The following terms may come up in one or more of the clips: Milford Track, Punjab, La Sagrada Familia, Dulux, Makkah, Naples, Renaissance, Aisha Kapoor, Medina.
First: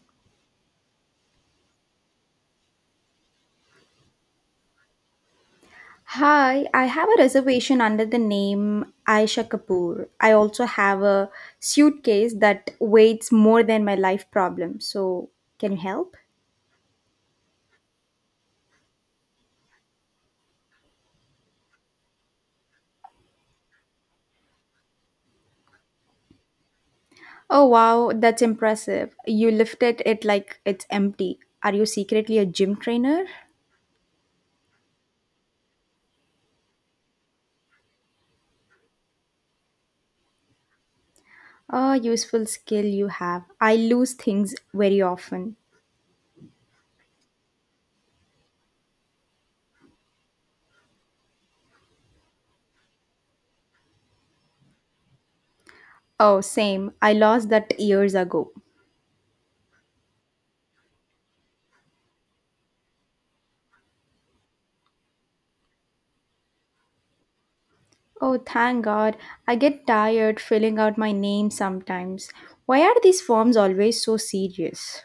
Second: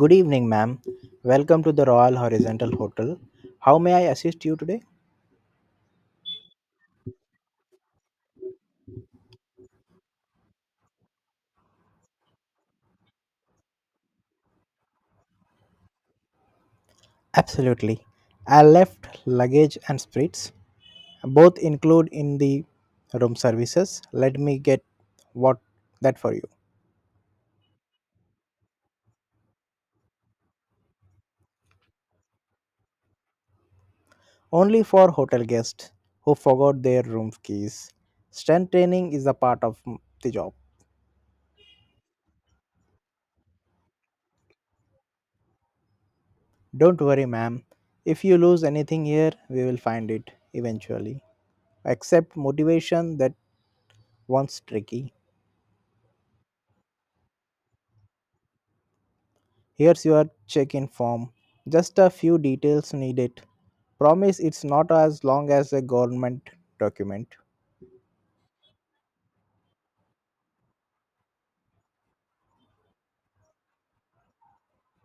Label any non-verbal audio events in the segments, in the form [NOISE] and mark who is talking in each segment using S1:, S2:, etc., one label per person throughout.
S1: Good evening, ma'am. Welcome to the Royal Horizontal Hotel. How may I assist you today?
S2: Hi, I have a reservation under the name Aisha Kapoor. I also have a suitcase that weighs more than my life problem. So, can you help?
S1: Absolutely. I left luggage and spirits, both include in the room services. Let me get what that for you.
S2: Oh, wow, that's impressive. You lifted it like it's empty. Are you secretly a gym trainer?
S1: Only for hotel guests who forgot their room keys. Strength training is a part of the job.
S2: Oh, useful skill you have. I lose things very often.
S1: Don't worry, ma'am. If you lose anything here, we will find it eventually. Accept motivation that once tricky.
S2: Oh, same. I lost that years ago.
S1: Here's your check in form. Just a few details needed. Promise it's not as long as a government document.
S2: Oh, thank God. I get tired filling out my name sometimes. Why are these forms always so serious?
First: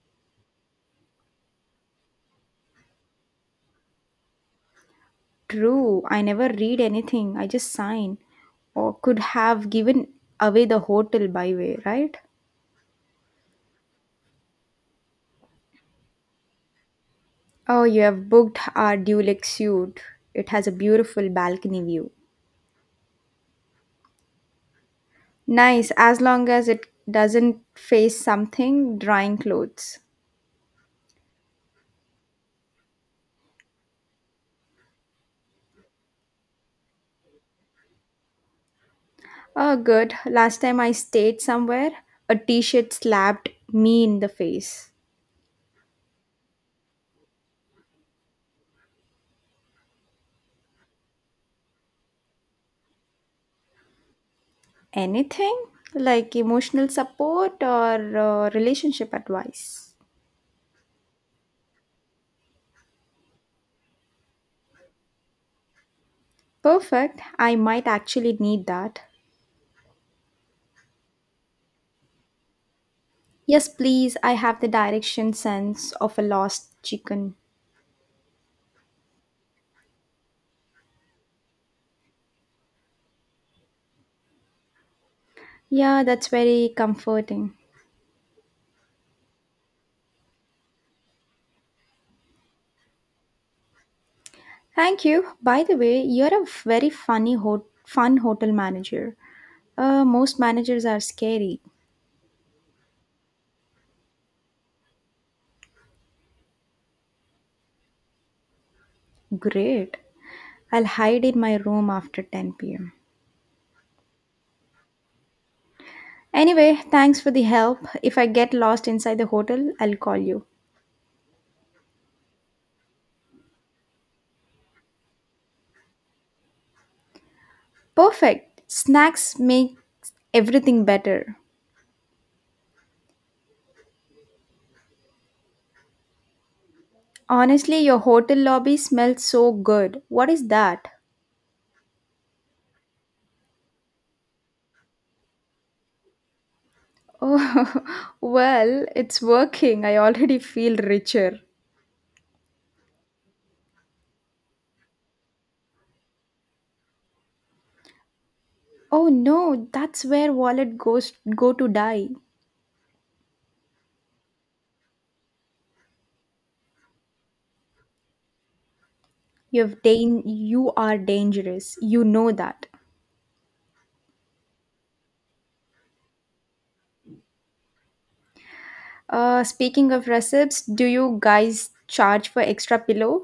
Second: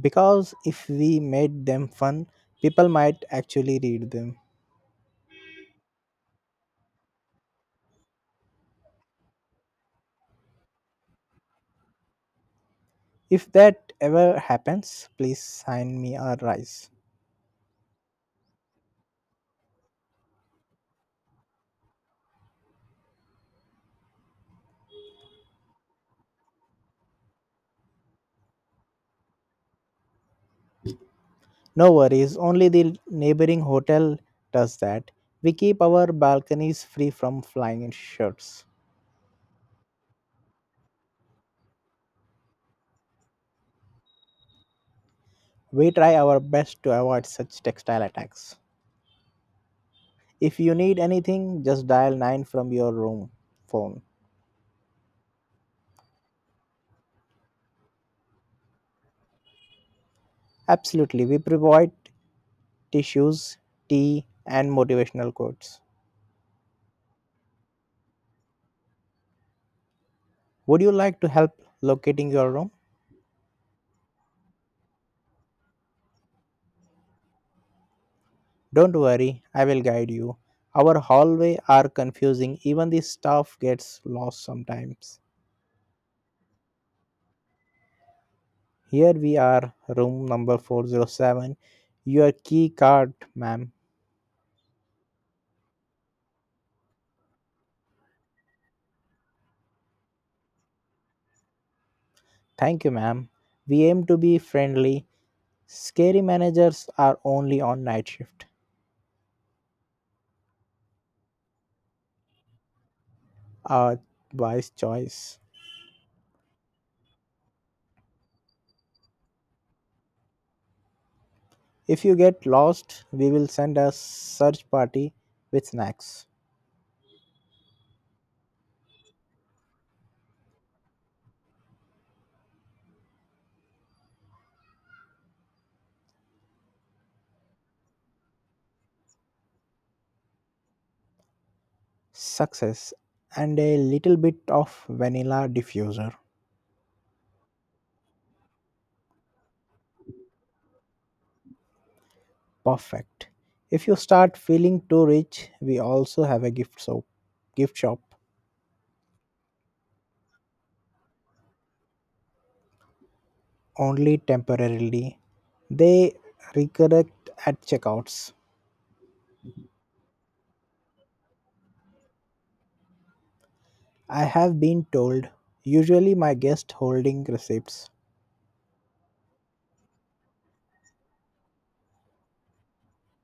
S1: Because if we made them fun, people might actually read them.
S2: True, I never read anything, I just sign. Or could have given away the hotel by way, right?
S1: If that ever happens, please sign me a rise.
S2: Oh, you have booked our Dulux suite. It has a beautiful balcony view. Nice, as long as it doesn't face something drying clothes.
S1: No worries, only the neighboring hotel does that. We keep our balconies free from flying in shirts.
S2: Oh, good. Last time I stayed somewhere, a t shirt slapped me in the face.
S1: We try our best to avoid such textile attacks. If you need anything, just dial 9 from your room phone.
S2: Anything like emotional support or relationship advice?
S1: Absolutely, we provide tissues, tea, and motivational quotes.
S2: Perfect. I might actually need that.
S1: Would you like to help locating your room?
S2: Yes, please. I have the direction sense of a lost chicken.
S1: Don't worry, I will guide you. Our hallway are confusing, even the staff gets lost sometimes.
S2: Yeah, that's very comforting.
S1: Here we are, room number 407. Your key card, ma'am.
S2: Thank you. By the way, you're a very funny fun hotel manager. Most managers are scary.
S1: Thank you, ma'am. We aim to be friendly. Scary managers are only on night shift.
S2: Great. I'll hide in my room after 10 p.m.
S1: A wise choice.
S2: Anyway, thanks for the help. If I get lost inside the hotel, I'll call you.
S1: If you get lost, we will send a search party with snacks,
S2: Perfect. Snacks make everything better. Honestly, your hotel lobby smells so good. What is that?
S1: success, and a little bit of vanilla diffuser.
S2: Oh, [LAUGHS] well, it's working. I already feel richer.
S1: Perfect. If you start feeling too rich, we also have a gift shop. Gift shop
S2: Oh no, that's where wallet goes go to die.
S1: only temporarily. They recorrect at checkouts.
S2: You've dan- you are dangerous. You know that.
S1: I have been told. Usually my guest holding receipts.
S2: Speaking of recipes, do you guys charge for extra pillow?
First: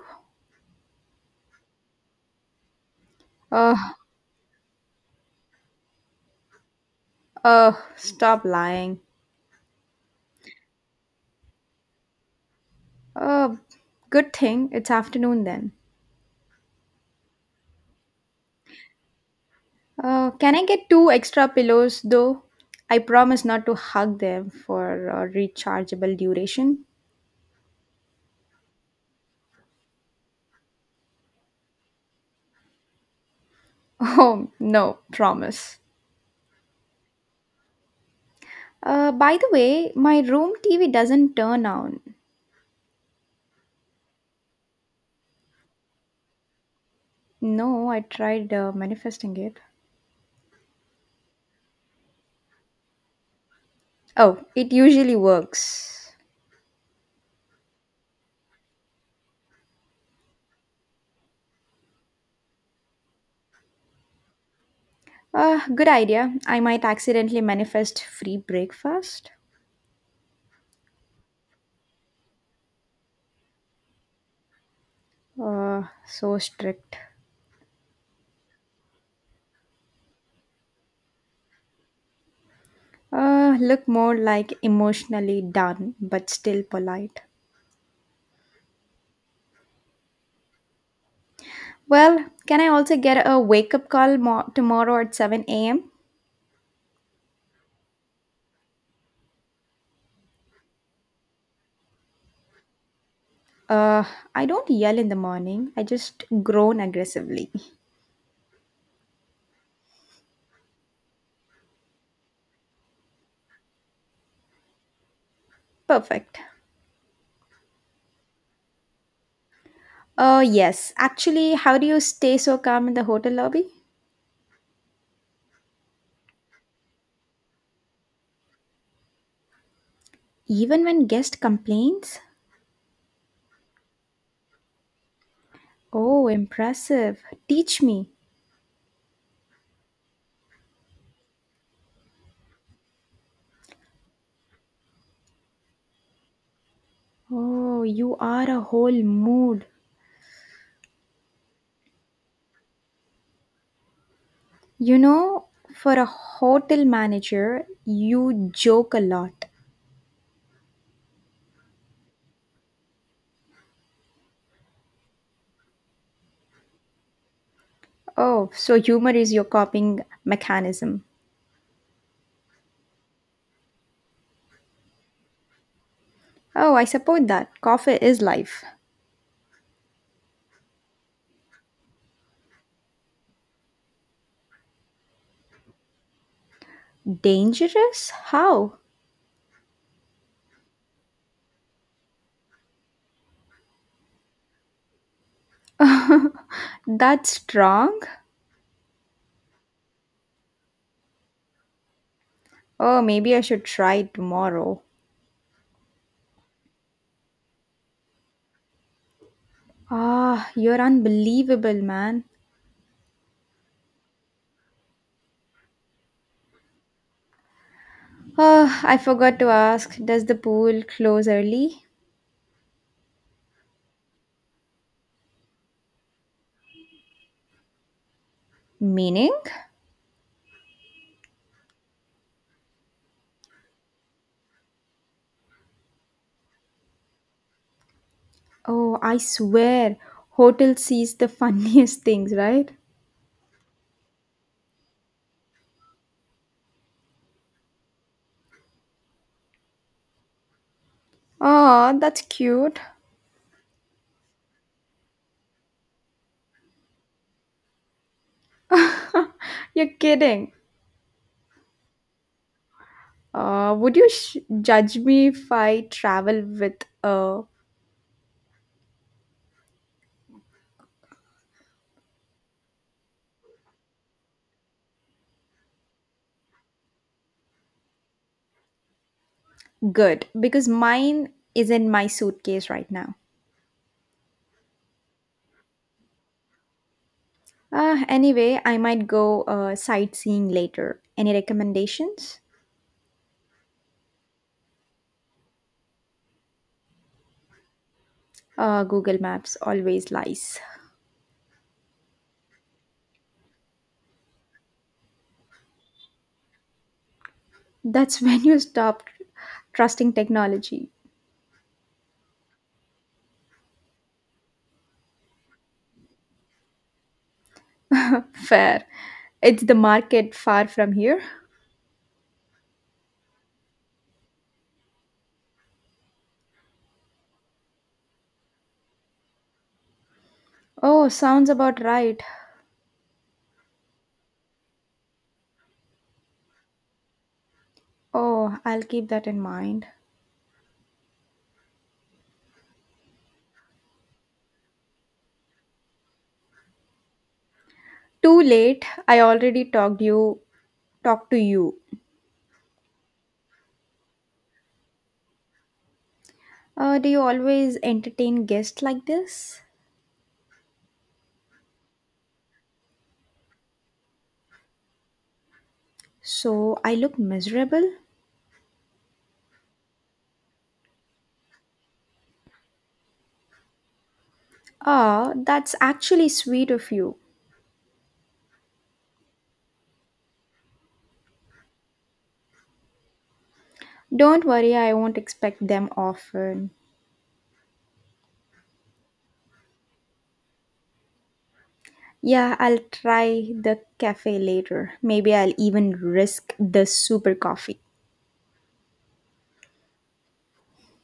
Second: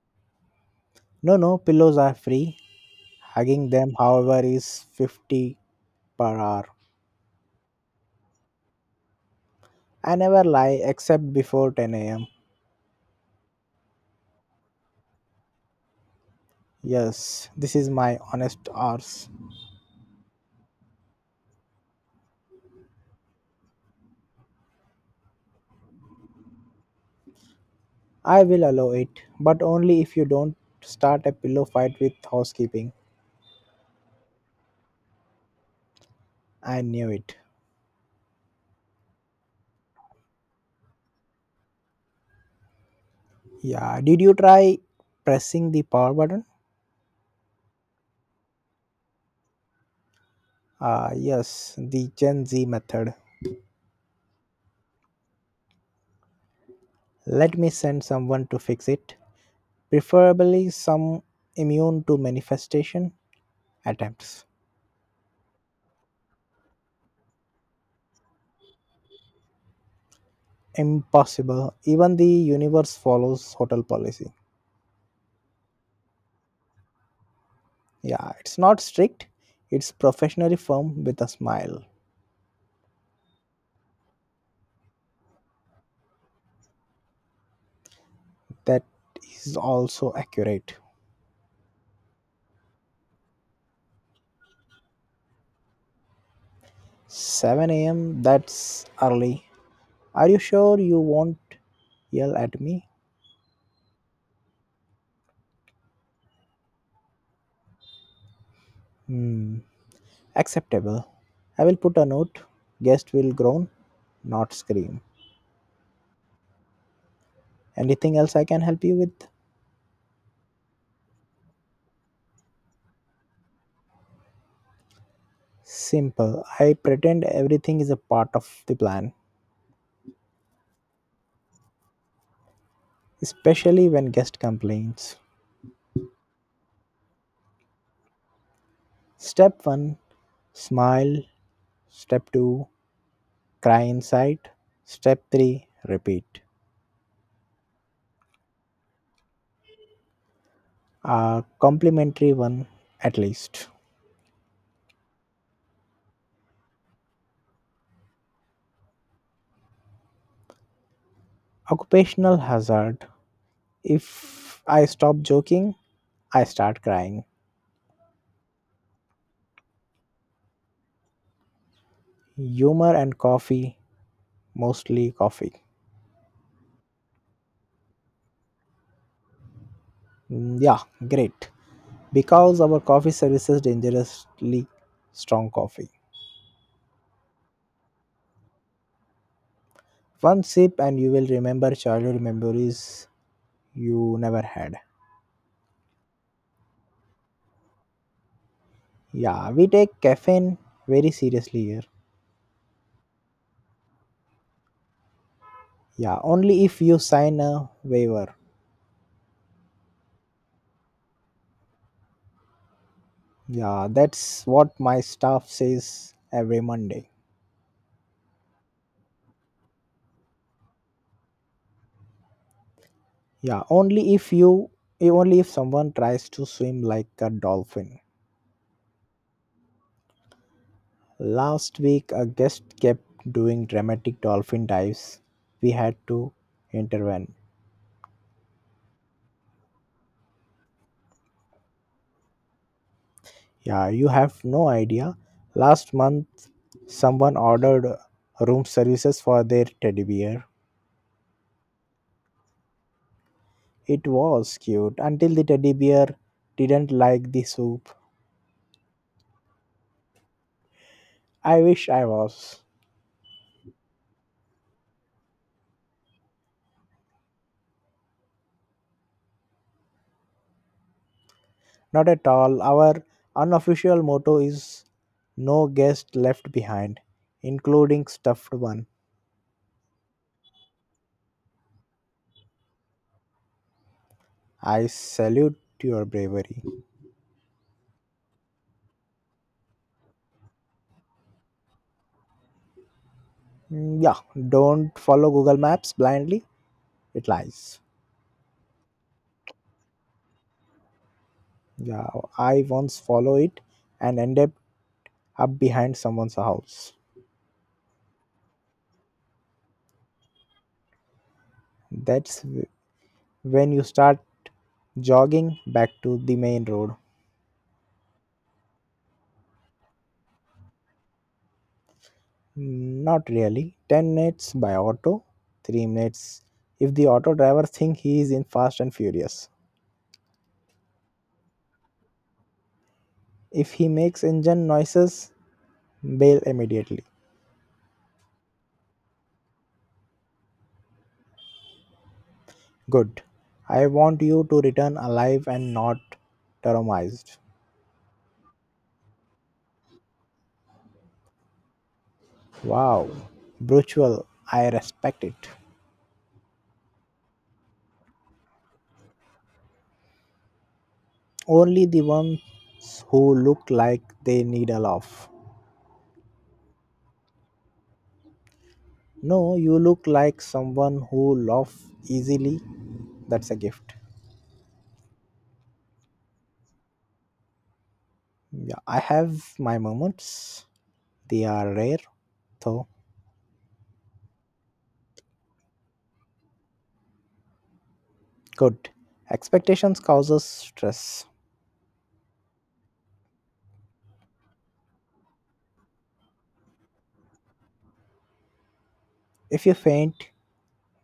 S1: No, no, pillows are free. Hugging
S2: Uh,
S1: them, however, is 50 per hour.
S2: Stop lying.
S1: I never lie except before 10 am.
S2: Uh, Good thing it's afternoon then.
S1: Yes, this is my honest hours.
S2: Can I get two extra pillows though? I promise not to hug them for rechargeable duration. [LAUGHS]
S1: I will allow it, but only if you don't start a pillow fight with housekeeping.
S2: Oh, no, promise.
S1: I knew it.
S2: By the way, my room TV doesn't turn on.
S1: Yeah, did you try pressing the power button?
S2: No, I tried manifesting it.
S1: Ah, yes, the Gen Z method.
S2: Oh, it usually works.
S1: Let me send someone to fix it, preferably some immune to manifestation attempts.
S2: Good idea. I might accidentally manifest free breakfast.
S1: Impossible. Even the universe follows hotel policy.
S2: So strict.
S1: Yeah, it's not strict, it's professionally firm with a smile.
S2: Look more like emotionally done, but still polite.
S1: That is also accurate.
S2: Well, can I also get a wake up call tomorrow at 7 a.m.?
S1: 7 a.m. That's early. Are you sure you won't yell at me?
S2: Uh, I don't yell in the morning, I just groan aggressively.
S1: Hmm, acceptable. I will put a note. Guest will groan, not scream.
S2: Perfect.
S1: Anything else I can help you with?
S2: Yes. Actually, how do you stay so calm in the hotel lobby?
S1: Simple. I pretend everything is a part of the plan,
S2: Even when guest complains?
S1: especially when guest complains.
S2: Oh, impressive. Teach me.
S1: Step 1, smile. Step 2, cry inside. Step 3, repeat.
S2: Oh, you are a whole mood.
S1: A complimentary one at least.
S2: You know, for a hotel manager, you joke a lot.
S1: Occupational hazard. If I stop joking, I start crying.
S2: Oh, so humor is your coping mechanism.
S1: Humor and coffee, mostly coffee.
S2: Oh, I support that. Coffee is life.
S1: Mm, yeah, great. Because our coffee services dangerously strong coffee.
S2: Dangerous? How?
S1: One sip and you will remember childhood memories you never had.
S2: [LAUGHS] That's strong?
S1: Yeah, we take caffeine very seriously here.
S2: Oh, maybe I should try it tomorrow.
S1: Yeah, only if you sign a waiver.
S2: Ah, you're unbelievable, man.
S1: Yeah, that's what my staff says every Monday.
S2: Oh, I forgot to ask, does the pool close early?
S1: Yeah, only if you only if someone tries to swim like a dolphin.
S2: Meaning?
S1: Last week a guest kept doing dramatic dolphin dives. We had to intervene.
S2: Oh, I swear, hotel sees the [LAUGHS] funniest things, right?
S1: Yeah, you have no idea. Last month someone ordered room services for their teddy bear.
S2: Oh, that's cute.
S1: It was cute until the teddy bear didn't like the soup.
S2: [LAUGHS] You're kidding.
S1: I wish I was.
S2: Would you judge me if I travel with a
S1: Not at all. Our unofficial motto is no guest left behind, including stuffed one.
S2: Good, because mine is in my suitcase right now.
S1: I salute your bravery.
S2: Anyway, I might go sightseeing later. Any recommendations?
S1: Mm, yeah, don't follow Google Maps blindly. It lies.
S2: Google Maps always lies.
S1: Yeah, I once follow it and ended up behind someone's house.
S2: [LAUGHS] That's when you stop trusting technology.
S1: That's wh- when you start jogging back to the main road.
S2: Fair. It's the market far from here.
S1: Not really. 10 minutes by auto, 3 minutes if the auto driver thinks he is in Fast and Furious.
S2: Oh, sounds about right.
S1: If he makes engine noises, bail immediately.
S2: Oh, I'll keep that in mind.
S1: Good. I want you to return alive and not traumatized.
S2: Too late. I already talked to you.
S1: Wow. Brutal. I respect it.
S2: Do you always entertain guests like this?
S1: Only the ones who look like they need a laugh.
S2: So I look miserable?
S1: No, you look like someone who laughs easily. That's a gift.
S2: Ah, that's actually sweet of you.
S1: Yeah, I have my moments. They are rare, though
S2: Don't worry, I won't expect them often.
S1: good. Expectations causes stress.
S2: Yeah, I'll try the cafe later. Maybe I'll even risk the super coffee.
S1: If you faint,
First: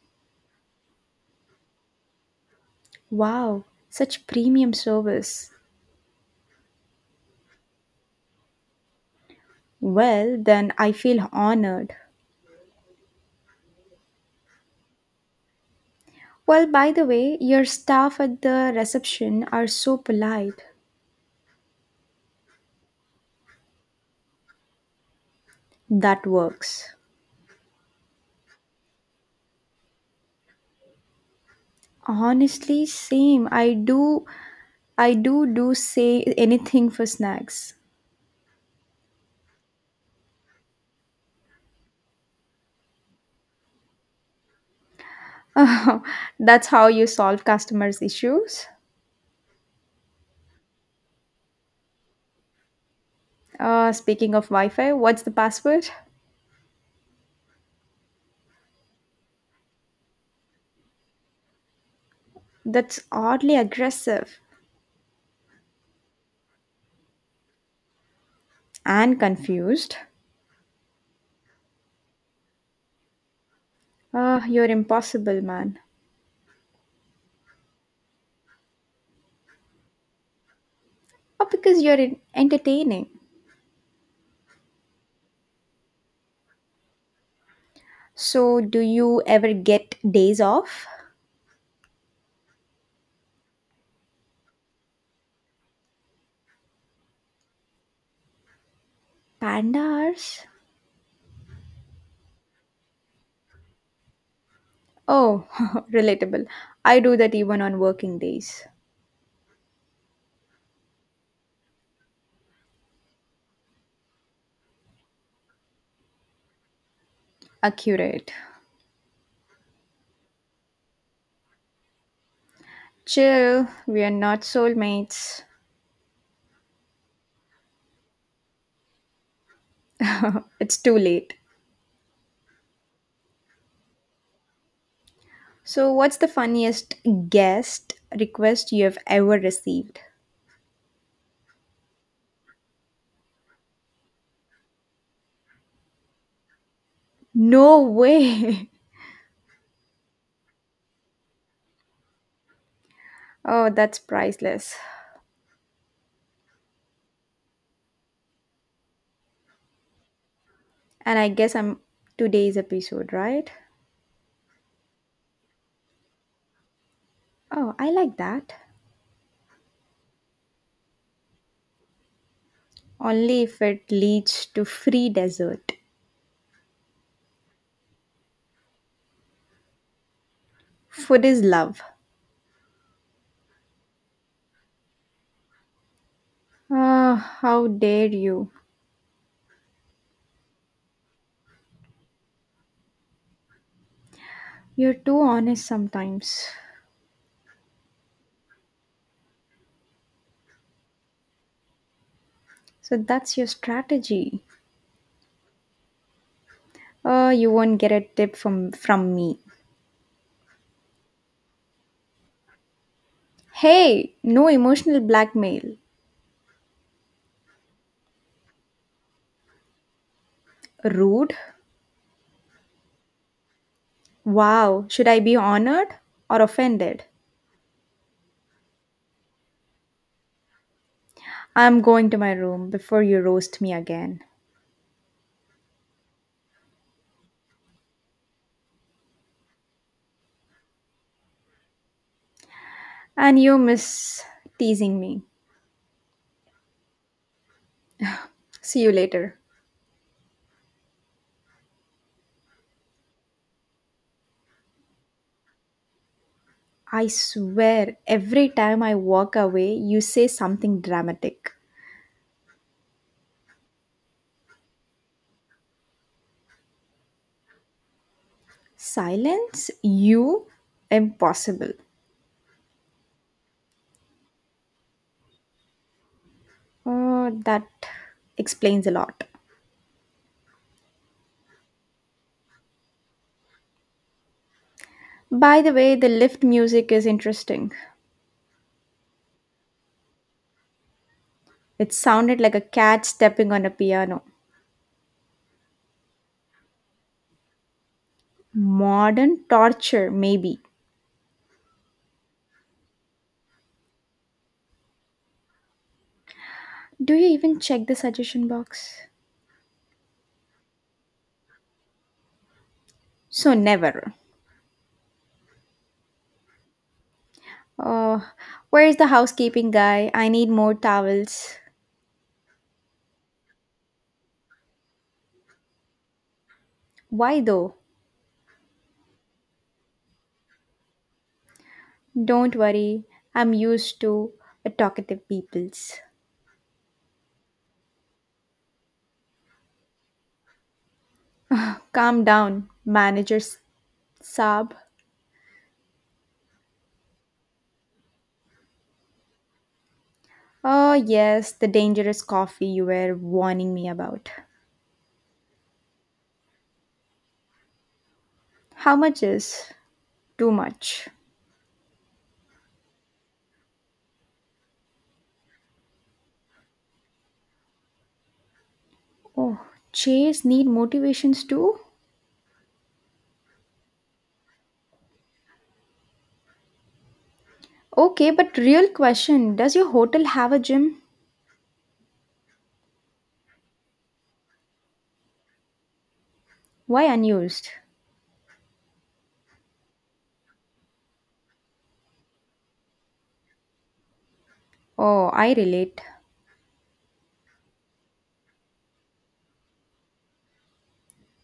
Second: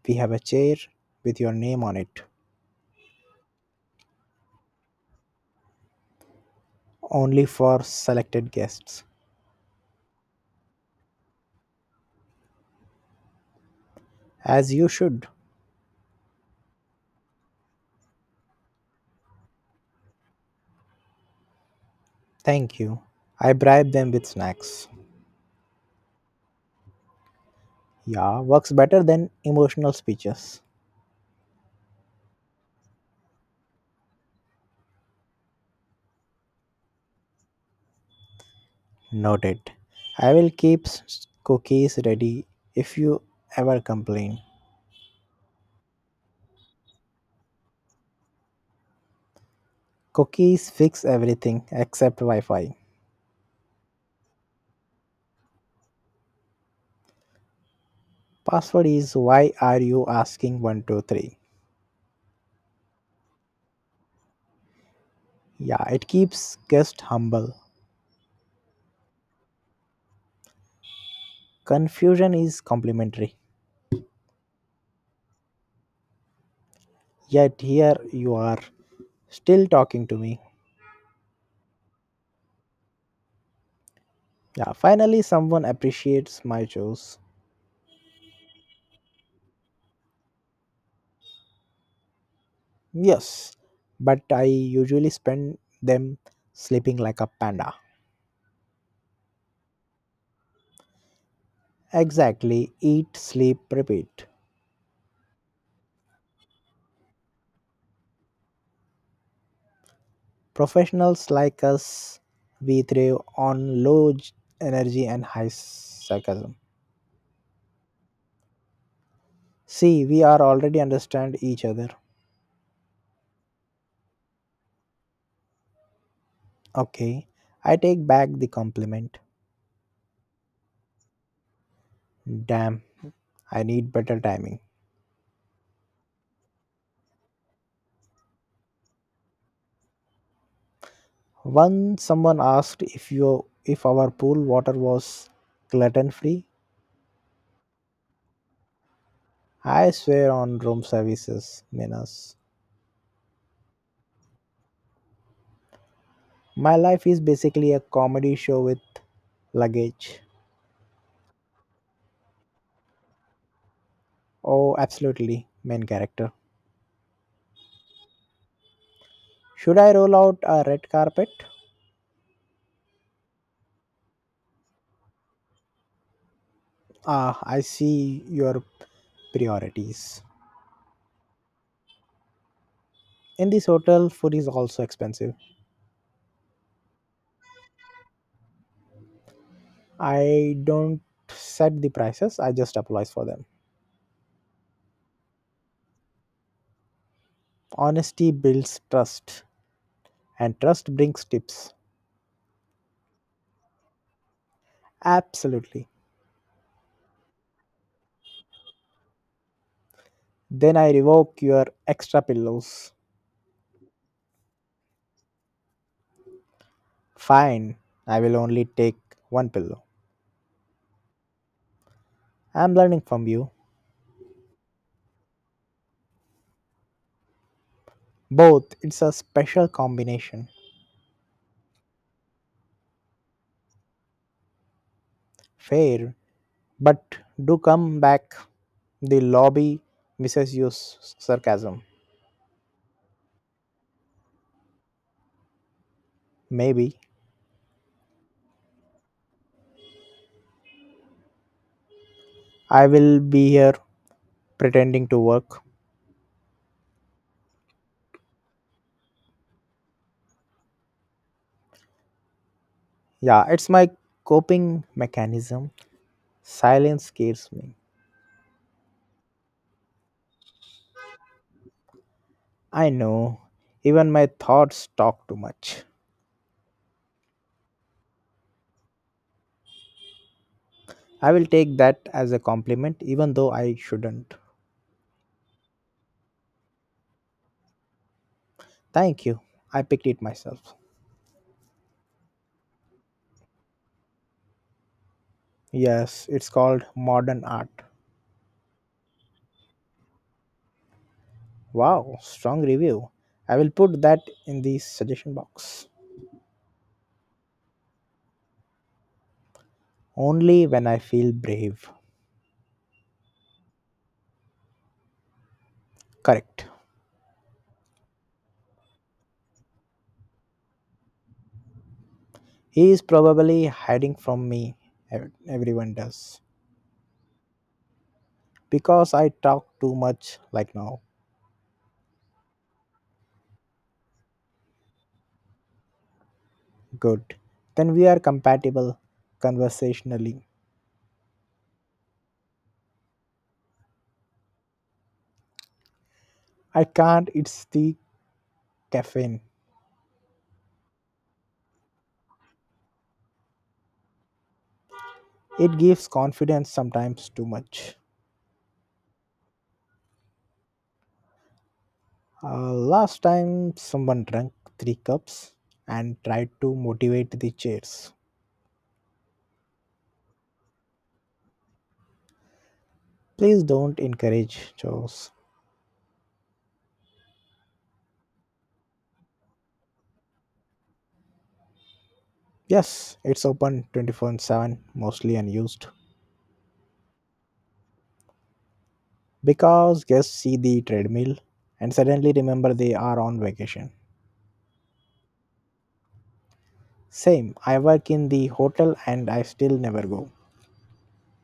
S1: we have a chair with your name on it,
S2: Wow, such premium service.
S1: only for selected guests.
S2: Well, then I feel honored.
S1: As you should.
S2: Well, by the way, your staff at the reception are so polite.
S1: Thank you. I bribe them with snacks.
S2: That works.
S1: Yeah, works better than emotional speeches.
S2: Honestly, same. I do say anything for snacks.
S1: Noted. I will keep cookies ready if you ever complain.
S2: [LAUGHS] That's how you solve customers' issues.
S1: Cookies fix everything except Wi Fi.
S2: Speaking of Wi Fi, what's the password?
S1: Password is why are you asking 123?
S2: That's oddly aggressive
S1: Yeah, it keeps guests humble.
S2: and confused.
S1: Confusion is complimentary.
S2: You're impossible, man.
S1: Yet here you are, still talking to me.
S2: Oh, because entertaining.
S1: Yeah, finally someone appreciates my shows.
S2: So, do you ever get days off?
S1: Yes, but I usually spend them sleeping like a panda.
S2: Pandas?
S1: Exactly, eat, sleep, repeat.
S2: Oh, [LAUGHS] relatable. I do that even on working days.
S1: Professionals like us, we thrive on energy and high sarcasm.
S2: Accurate.
S1: See, we are already understand each other.
S2: Chill, we are not soulmates.
S1: Okay, I take back the compliment.
S2: [LAUGHS] it's too late.
S1: Damn, I need better timing.
S2: So, what's the funniest guest request you have ever received?
S1: Once someone asked if our pool water was gluten free.
S2: No way! [LAUGHS]
S1: I swear on room services, Minas.
S2: Oh, that's priceless.
S1: My life is basically a comedy show with luggage.
S2: And I guess I'm today's episode, right?
S1: Oh, absolutely, main character.
S2: Oh, I like that.
S1: Should I roll out a red carpet?
S2: Only if it leads to free dessert.
S1: Ah, I see your priorities.
S2: Food is love.
S1: In this hotel, food is also expensive.
S2: Ah, how dare you?
S1: I don't set the prices, I just applies for them.
S2: You're too honest sometimes.
S1: Honesty builds trust, and trust brings tips.
S2: So that's your strategy.
S1: Absolutely.
S2: Oh, you won't get a tip from me.
S1: Then I revoke your extra pillows.
S2: Hey, no emotional blackmail.
S1: Fine, I will only take one pillow.
S2: Rude.
S1: I'm learning from you.
S2: Wow, should I be honored or offended?
S1: Both, it's a special combination.
S2: I'm going to my room before you roast me again.
S1: Fair, but do come back. The lobby misses your sarcasm.
S2: And you miss teasing me.
S1: Maybe
S2: See you later.
S1: I will be here pretending to work.
S2: I swear, every time I walk away, you say something dramatic.
S1: Yeah, it's my coping mechanism. Silence scares me.
S2: Silence? You? Impossible.
S1: I know, even my thoughts talk too much.
S2: Oh, that explains a lot.
S1: I will take that as a compliment, even though I shouldn't.
S2: By the way, the lift music is interesting.
S1: Thank you, I picked it myself.
S2: It sounded like a cat stepping on a piano.
S1: Yes, it's called Modern Art.
S2: Modern torture, maybe.
S1: Wow, strong review. I will put that in the suggestion box.
S2: Do you even check the suggestion box?
S1: Only when I feel brave.
S2: So never.
S1: Correct.
S2: Oh, where is the housekeeping guy? I need more towels.
S1: He is probably hiding from me. Everyone does.
S2: Why though?
S1: Because I talk too much like now.
S2: Don't worry. I'm used to a talkative peoples.
S1: Good. Then we are compatible conversationally.
S2: Calm down, Saab.
S1: I can't, it's the caffeine.
S2: Oh yes, the dangerous coffee you were warning me about.
S1: It gives confidence sometimes too much.
S2: How much is? Too much.
S1: Last time someone drank three cups and tried to motivate the chairs.
S2: Oh, chairs need motivations too?
S1: Please don't encourage chores.
S2: Okay, but real question, does your hotel have a gym?
S1: Yes, it's open 24/7, mostly unused.
S2: Why unused?
S1: Because guests see the treadmill and suddenly remember they are on vacation.
S2: Oh, I relate.
S1: Same, I work in the hotel and I still never go.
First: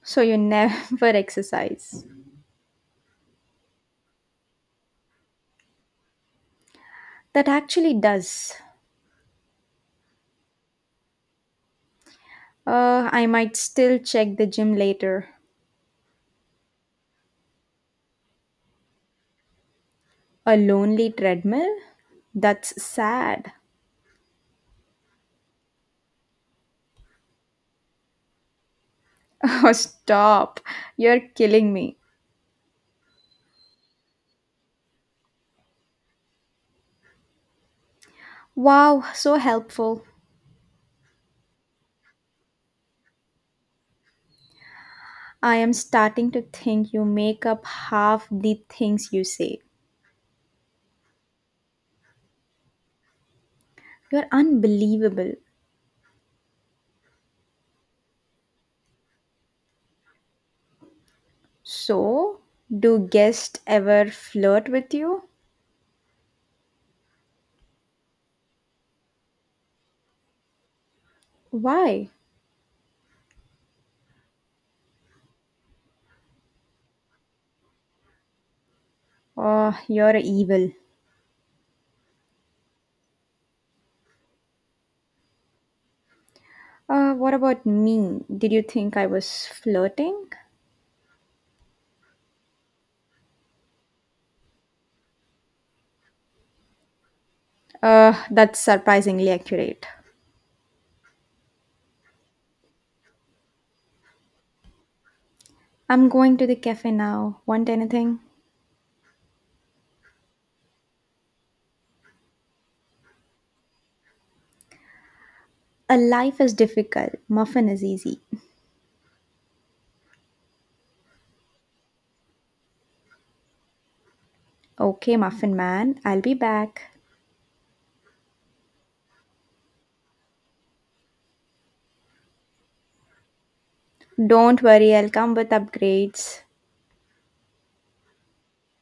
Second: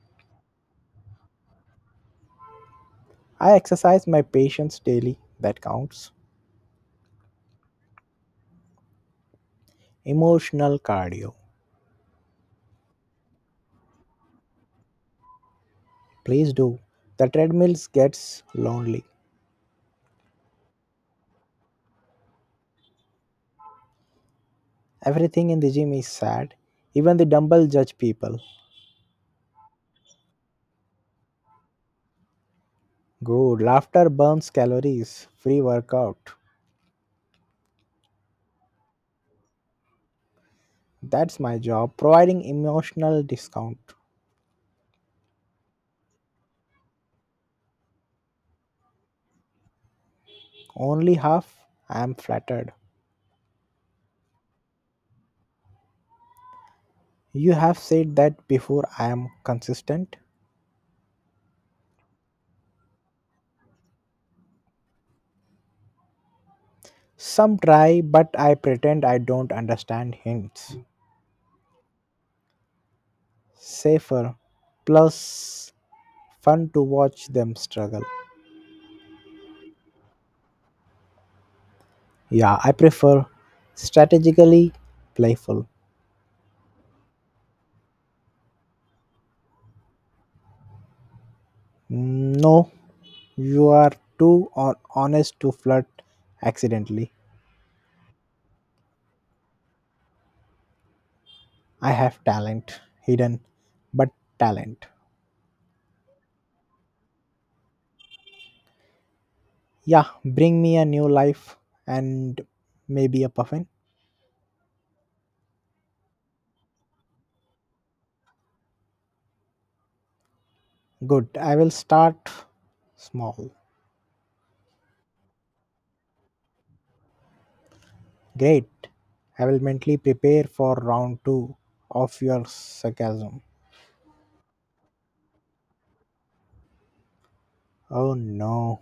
S2: So you never [LAUGHS] exercise.
S1: I exercise my patience daily, that counts.
S2: That actually does.
S1: Emotional cardio.
S2: I might still check the gym later.
S1: Please do. The treadmills gets lonely.
S2: A lonely treadmill? That's sad. [LAUGHS]
S1: Everything in the gym is sad. Even the dumbbell judge people.
S2: Oh, stop. You're killing me.
S1: Good. Laughter burns calories. Free workout.
S2: Wow, so helpful.
S1: That's my job. Providing emotional discount.
S2: I am starting to think you make up half the things you say.
S1: Only half. I am flattered.
S2: You're unbelievable.
S1: You have said that before I am consistent.
S2: So, do guests ever flirt with you?
S1: Some try, but I pretend I don't understand hints.
S2: Why?
S1: Safer. Plus, fun to watch them struggle.
S2: Oh, you're evil.
S1: Yeah, I prefer strategically playful.
S2: What about me? Did you think I was flirting?
S1: Mm, no, you are honest to flirt accidentally.
S2: That's surprisingly accurate.
S1: I have talent, hidden, but talent.
S2: I'm going to the cafe now. Want anything?
S1: Yeah, bring me a new life and maybe a puffin.
S2: A life is difficult. Muffin is easy.
S1: Good, I will start small.
S2: Okay, muffin man, I'll be back.
S1: Great, I will mentally prepare for round two of your sarcasm.
S2: Don't worry, I'll come with upgrades.
S1: Oh no.